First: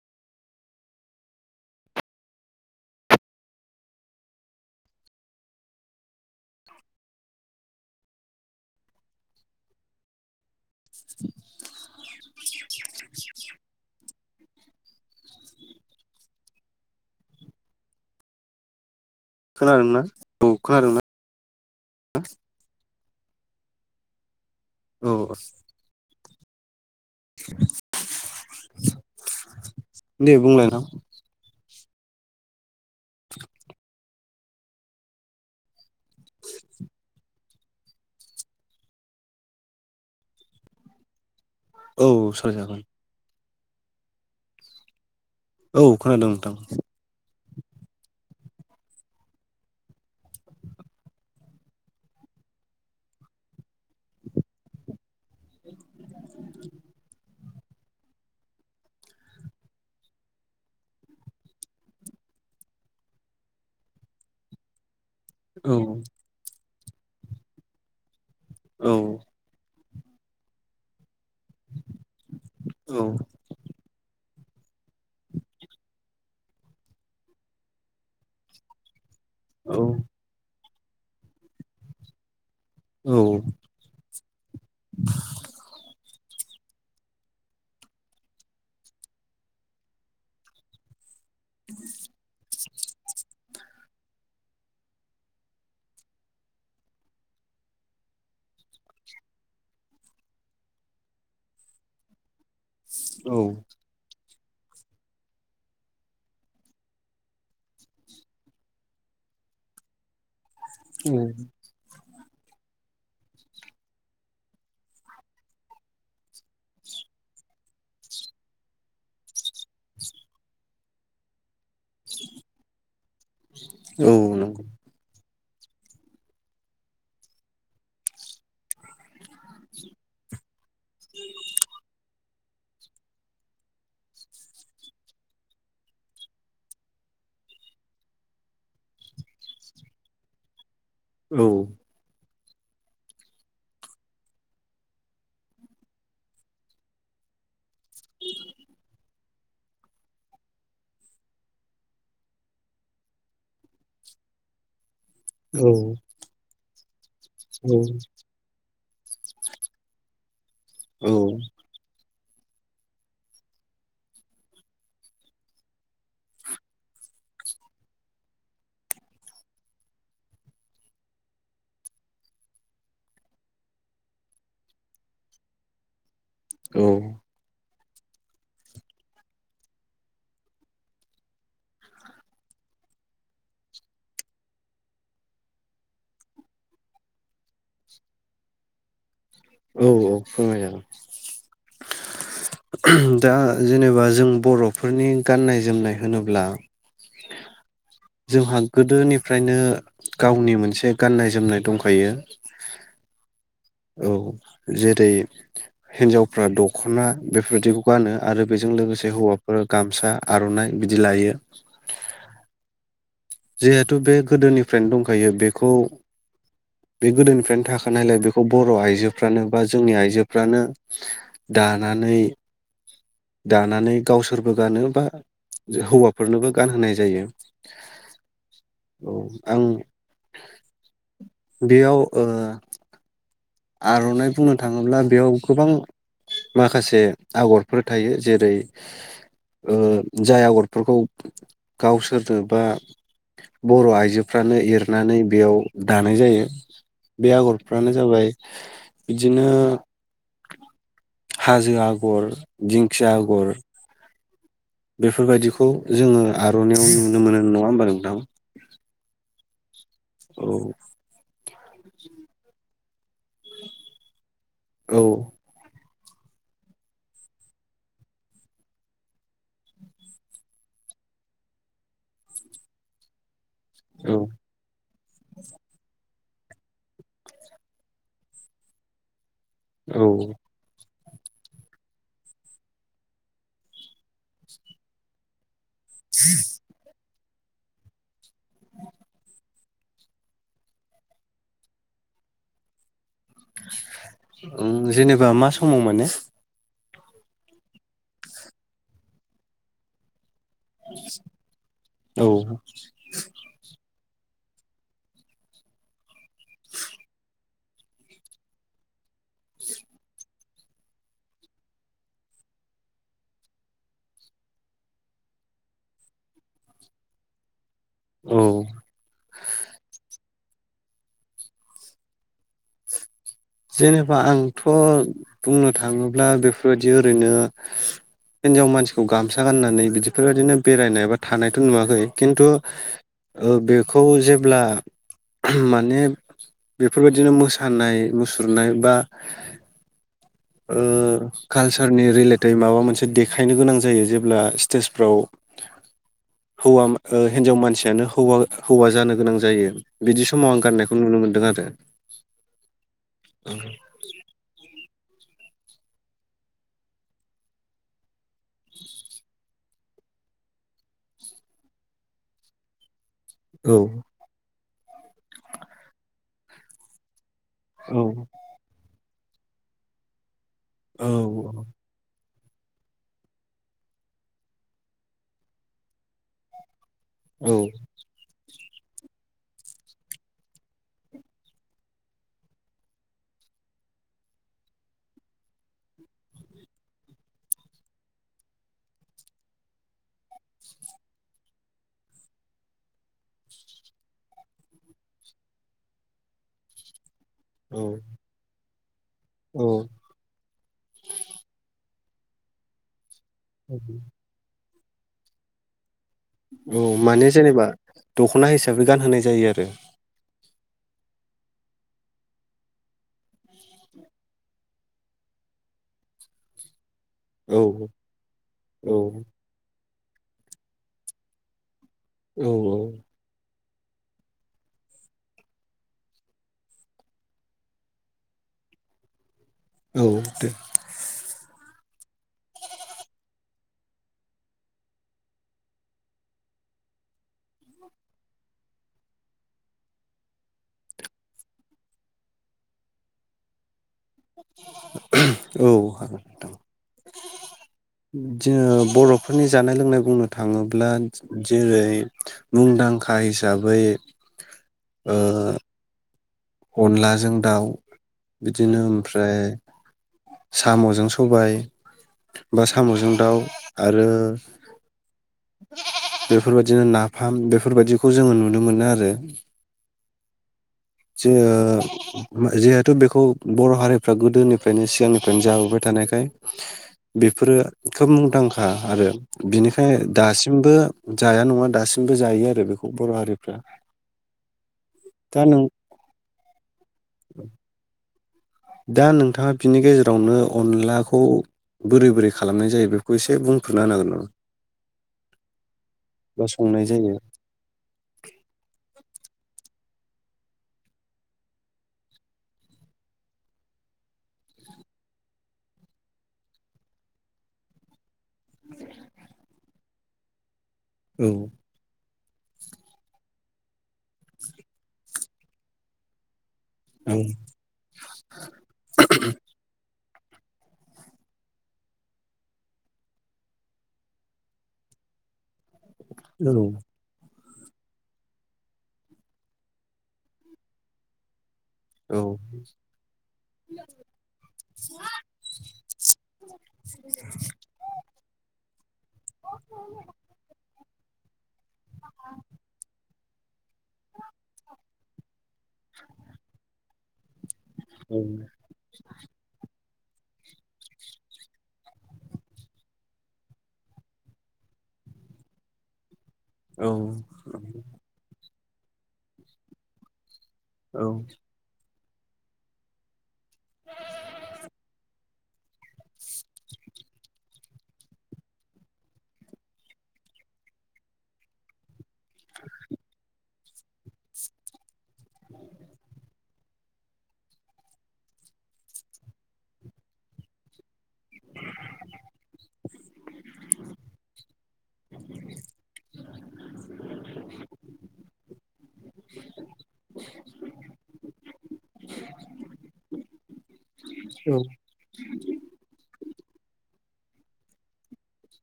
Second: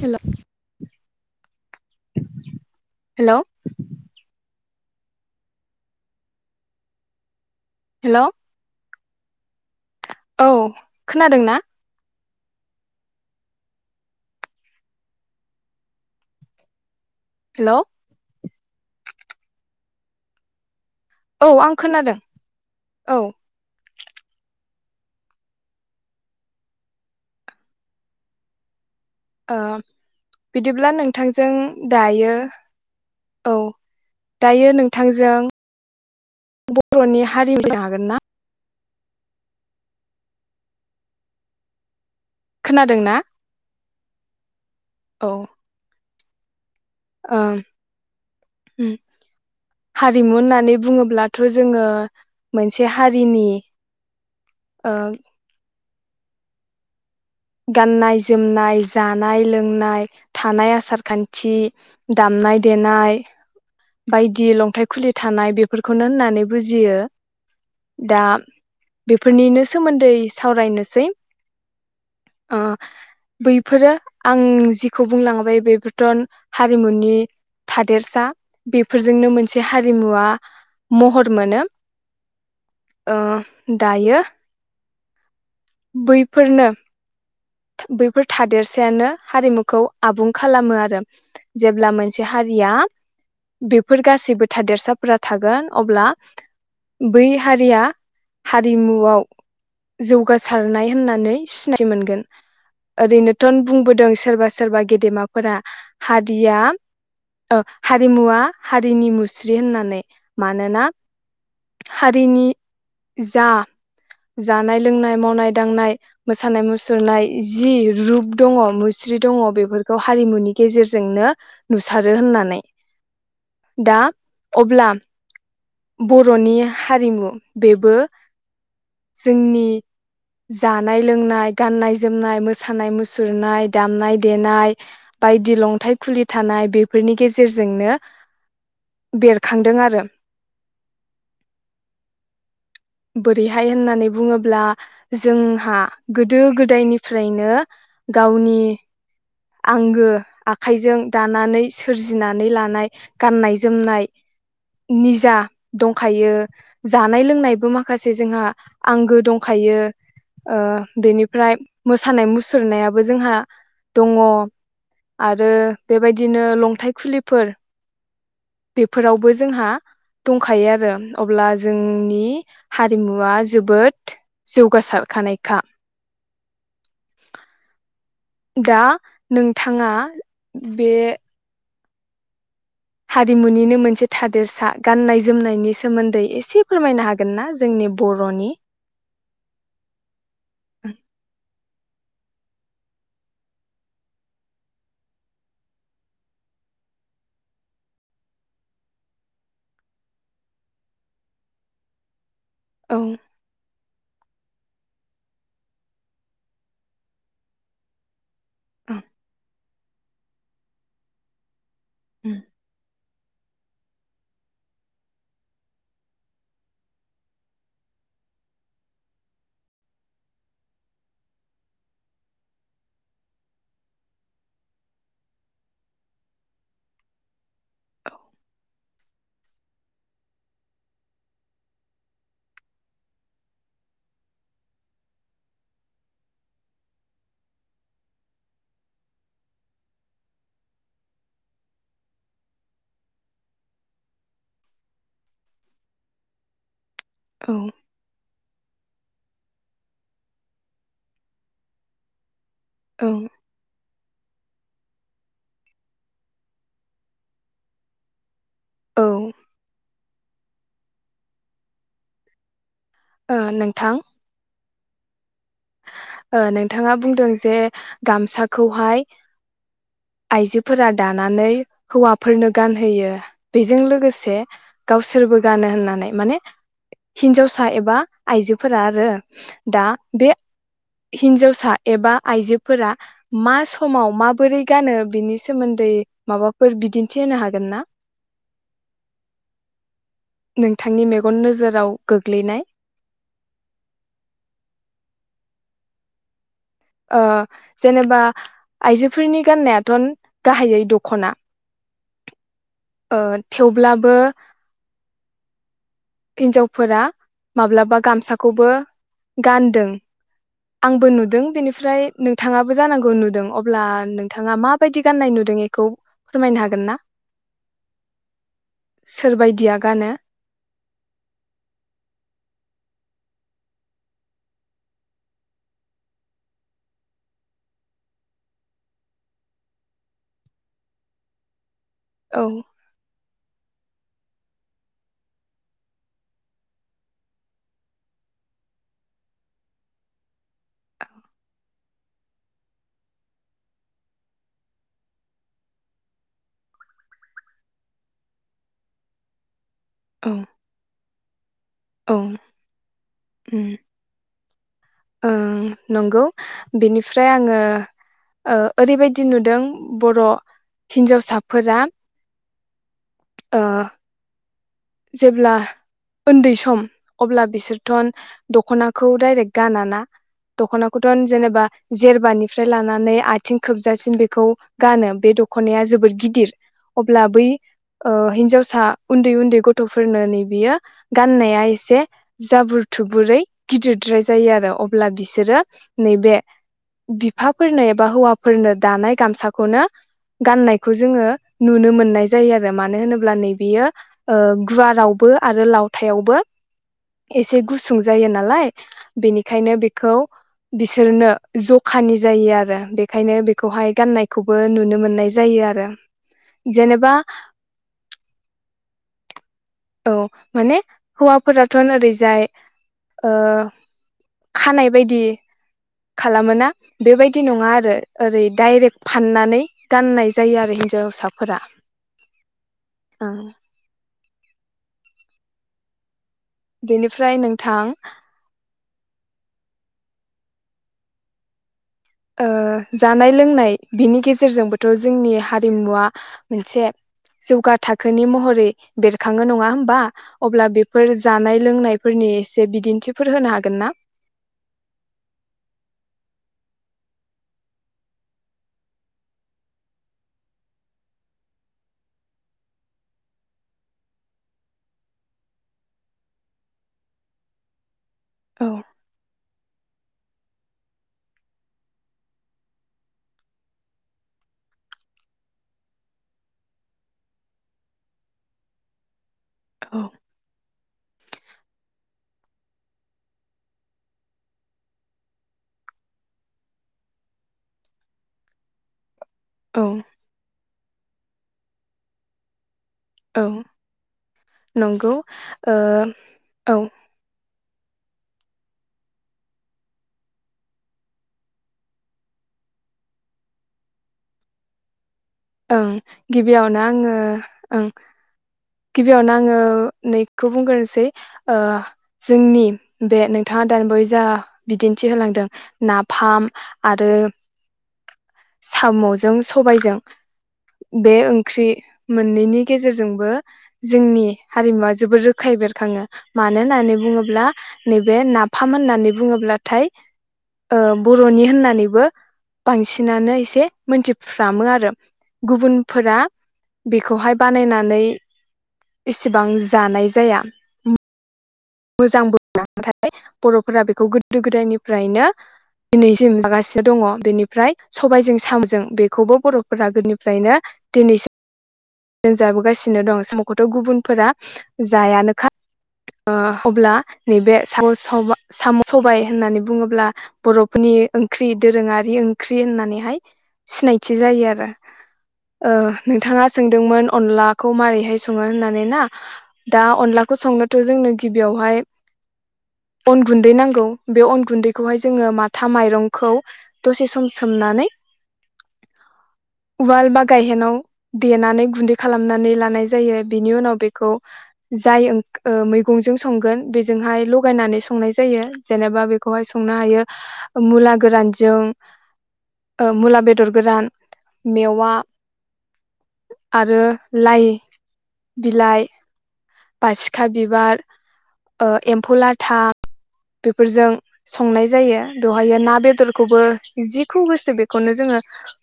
हेल' हेल' [inaudible] हेल' औ खोनादों ना [inaudible] हेल' खोनादों ना औ खोनादों ना औ आं खोनादों औ औ। [inaudible] ओ दे बुंलाय बिदिब्ला नोंथां नोंथांजों दायो औ दायो नोंथांजों बर'नि [unintelligible] हागोन ना? औ सावराय जागोन। खोनादों ना औ। औ खोनादों नोंथां। हारिमु होननानै बुङोब्लाथ जोङो मोनसे हारिनि गाननाय जोमनाय जानाय लोंनाय थानाय आसार खान्थि दामनाय देनाय बायदि लंथाइ खुलि थानाय औ बेफोरखौनो होननानै बुजि बुजियो दा औ बेफोरनिनो सोमोन्दै सावरायनोसै। अ औ बैफोरो आं जिखौ बुंलांबाय बेफोरथ हारिमुनि थादेरसा बेफोर फोरजोंनो मोनसे हारिमुवा महर मोनो। औ ओ दायो [inaudible] बैफोरनो बैफोर थादेरसायानो हारिमुखौ आबुं खालामो आरो। जेब्ला मोनसे हारिया बेफोर गासैबो थादेरसाफोरा थागोन अब्ला बै हारिया हारिमुआव जौगासारनाय होननानै सिनायथि मोनगोन। औ ओरैनोथ बुंबोदों सोरबा सोरबा गेदेमाफोरा हारिया हारिमुवा हारिनि मुस्रि होननानै मानो ना औ हारिनि जा जानाय लोंनाय मावनाय दांनाय मोसानाय मुसुरनाय जि रुप दङ मुस्रि दङ बेफोरखौ हारिमुनि गेजेरजोंनो नुसारो होननानै दा औ नंगौ अब्ला बर'नि हारिमु बेबो जोंनि जानाय लोंनाय गाननाय जोमनाय मो मोसानाय मुसुरनाय दामनाय देनाय बायदि लंथाइ खुलि थानाय बेफोरनि गेजेरजोंनो बेरखांदों आरो। औ। बोरैहाय होननानै बुङोब्ला जोंहा गोदो गोदायनिफ्रायनो गावनि आंगो आखाइजों दानानै सोरजिनानै लानाय गाननाय जोमनाय निजा औ दंखायो। जानाय लोंनायबो माखासे जोंहा आंगो दंखायो ओ औ बेनिफ्राय सानाय मुसुरनायाबो जोंहा दङ आरो बेबायदिनो लन्थाइ खुलिफोर बेफोरावबो जोंहा दंखायो आरो अब्ला जोंनि हारिमुवा जोबोद जौगासारखानायखा। औ दा नोंथांङा बे हारिमुनिनो मोनसे थादेरसा गाननाय जोमनायनि सोमोन्दै एसे फोरमायनो हागोन ना जोंनि बरनि औ औ फोरमायजागोन दा जेनेबा जों बरफोरनि गाननाय जोमनाय होनोब्ला जोंहा गोदोनिफ्रायनो गावनि मोनसे गाननाय जोमनाय दंखायो। औ औ जेरै हिन्जावफ्रा दखना बेफोरबायदिखौ गानो। आरो बेजों लोगोसे हौवाफोरा गामसा आर'नाइ बिदि लायो। उम जिहेथु बे गोदोनिफ्रायनो दंखायो बेखौ बे गोदोनिफ्रायनो थाखानायलाय बेखौ बर' आइजोफ्रानो बा जोंनि आइजोफ्रानो दानानै दानानै गावसोरबो गानो बा हौवाफोरनोबो गानहोनाय जायो। औ औ आं बेयाव ओ आर'नाइ बुंनो थाङोब्ला बेयाव गोबां माखासे आगरफोर थायो जेरै ओ जाय आगरफोरखौ गावसोरनो बा बर' आइजोफ्रानो एरनानै बेयाव दानाय जायो। बे औ आगरफ्रानो जाबाय बिदिनो हाजो आगर औ दिंखिया आगर बेफोरबायदिखौ जोङो आर'नायाव नुनो मोनो नङा होमबा नोंथां? औ औ ओ नोंथां औ ओ नोंथाङा बुंदों जे गामसाखौहाय आइजोफोरा दानानै हौवाफोरनो गानहोयो बेजों औ लोगोसे गावसोरबो गानो होननानै माने हिन्जावसा एबा आइजोफोरा आरो दा औ बे हिनजावसा एबा आइजोफोरा मा समाव माबोरै गानो बिनि स सोमोन्दै माबाफोर बिदि थिहोनो हागोन ना? नोंथांनि मेगन नोजोराव गोग्लैनाय ओम जेनेबा मा समाव माने ओ जेनेबा आइजोफोरनि गाननायाथ गाहायै दख'ना औ ओ थेवबो लाबो हिन्जावफोरा माब्लाबा गामसाखौबो गानदों आंबो नुदों बेनिफ्राय नोंथाङाबो जानांगौ नुदों अब्ला नोंथाङा माबायदि गाननाय नुदों बेखौ फोरमायनो हागोन ना? औ सोरबायदिया गानो? जेनेबा आंथ बुंनो थाङोब्ला बेफोरबायदि ओरैनो हिनजाव मानसिखौ गामसा गाननानै बिदिफोरबायदिनो बेरायनाय बा थानायथ नुवा खै खेन्थु औ बेखौ जेब्ला माने बेफोरबायदिनो मोसानाय मुसुरनाय बा ओ कालसारनि रिलेटेड माबा मोनसे देखायनो गोनां जायो जेब्ला स्टेजफ्राव हौवा हिनजाव मानसियानो हौवा हौवा जानो गोनां जायो बिदि औ समाव आं गाननाय खौ नुनो मोन्दों आरो। औ उम आ नंगौ बेनिफ्राय आङो ओ ओरैबायदि नुदों बर हिन्जावसाफोरा ओ। औ जेब्ला उन्दै सम अब्ला औ बिसोरथन दखना -खौ दाइरेक्ट गाना ना दखनाखथन जेनेबा जेरबानि फ्राय लानानै आथिं खोबजासिन बेखौ गानो बे दखनाया जोबोद गिदिर अब्ला बै औ ओ हिनजावस -सा उन्दै उन्दै गथ थफोरनो नै बियो गाननाया एसे जाबोर थुबुरै गिदिरद्राय जायो आरो अब्ला बिसोरो नैबे बिफाफोरनो एबा हौवाफोरनो दानाय गामसाखौनो गाननायखौ जोङो नुनो मोननाय जायो आरो मानो होनोब्ला नैबेयो ओ गुवारावबो आरो लावथायावबो एसे गुसुं जायो नालाय औ बेनिखायनो बेखौ बिसोरनो ज खानि जायो आरो बे खायनो बेखौहाय गान्नायखौबो नु- नुनो मोननाय जायो आरो। औ जेनेबा माने जेनेबा दखना हिसाबै गानहोनाय जायो आरो औ माने हौवाफोराथ ओरैजाय ओ खानाय बायदि खालामो ना? बेबायदि औ नङा आरो ओरै औ दडाइरेक्ट फाननानै गाननाय जायो आरो हिन्जावसाफोरा औ औ ओं बेनिफ्राय नोंथां औ दे ओ जानाय लोंनाय बिनि गेजेरजोंबोथ जोंनि हारिमुवा मोनसे जौगा थाखोनि महरै बेरखाङो नङा होमबा अब्ला बेफोर जानाय लोंनायफोरनि एसे बिदिन्थिफोर होनो हागोन ना? [inaudible] [unintelligible] औ हागोन नोंथां। जोङो बर'फोरनि जानाय लोंनाय बुंनो थाङोब्ला जेरै मुंदांखा हिसाबै ओ अनलाजों दाउ औ बिदिनो ओमफ्राय साम'जों सबाय बा साम'जों दाउ आरो [inaudible] बेफोरबायदिनो नाफाम बेफोरबायदिखौ जोङो नुनो मोनो आरो। औ। जिओ जिहेतु बेखौ बर' हारिफ्रा गोदोनिफ्रायनो स सिगांनिफ्रायनो जाबोबाय थानायखाय बेफोरो खोब मुंदांखा आरो। औ बिनिफ्राय दासिमबो जाया नङा दासिमबो जायो आरो बेखौ। बर' औ हारिफ्रा नंगौ दा नों ओ औ। दा नोंथाङा बिनि गेजेरावनो अनलाखौ बोरै बोरै खालामनाय जायो बेखौ एसे बुंफोरना होनो हागोन नामा? ओं बा गिबियावनो संनाय आङो जायो ओं गिबियावनो आं आङो नैखौ बुंग्रोनोसै ओ जोंनि बे नोंथाङा दानिबावै जा बिदिन्थि होलांदों नाफाम आरो साम'जों सबायजों बे औ ओंख्रि मोननैनि गेजेरजोंबो जोंनि हारिमुवा जोबोर रोखायै बेरखाङो। मानो होननानै आं बुङोब्ला नैबे नाफाम होननानै बुङोब्लाथाय ओ बर'नि होननानैबो बांसिनानो एसे मोनथिफ्रामो आरो। गुबुनफोरा औ बेखौहाय बानायनानै इसेबां जानाय जाया। उम मोजांबोमोना नाथाय बर'फोरा बेखौ गोदो गोदायनिफ्रायनो दिनैसिम जागासिनो दङ बेनिफ्राय सबायजों साम'जों बेखौबो बर'फोरा गोदोनिफ्रायनो दिनैसिम जाबोगासिनो दं सामखौथ' गुबुनफोरा जायानोखा ओ अब्ला नैबे साम' औ सावबा साम' सबाय होननानै बुङोब्ला बर'फोरनि ओंख्रि दोरोङारि ओंख्रि होननानैहाय सिनायथि जायो आरो ओ नोंथाङा औ सोंदोंमोन अनलाखौ मारैहाय सङो होनना नै ना दा अनलाख खौ संनोथ' औ जोंनो गिबियावहाय अन गुन्दै नांगौ बे अन गुन्दैखौहाय जोङो माथा माइरंखौ दसे सम सोमनानै उवाल बा गायहेनाव देनानै गुन्दै खालामनानै लानाय जायो बिनि उनाव बेखौ जाय ओंख मैगंजों संगोन बिजोंहाय लगायनानै संनाय जायो जेनेबा बेखौहाय संनो हायो मुला गोरानजों ओ मुला बेद दर गोरान। मेवा आरो लाइ बिलाइ बासिख खा बिबार एम्फौ लाथा बेफोरजों संनाय जायो बेवहायो ना बेदर खौबो जिखौ गोसो बेखौनो जोङो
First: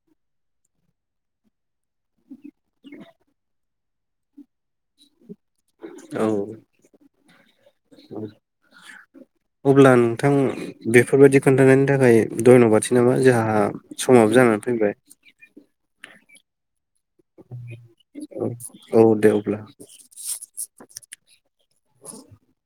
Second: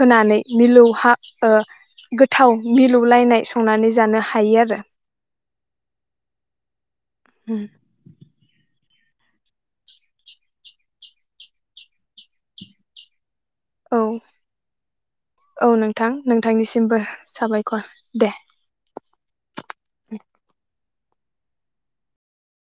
होनानै मिलौहाब ओ गोथाव मिलौलायनाय संनानै जानो हायो आरो। औ उम अब्ला नोंथां बेफोरबायदि खोन्थानायनि थाखाय धन्य'बादसै नामा जोहा आ औ समाबो जानानै फैबाय नोंथांनि सिमबो औ औ दे अब्ला [unintelligible]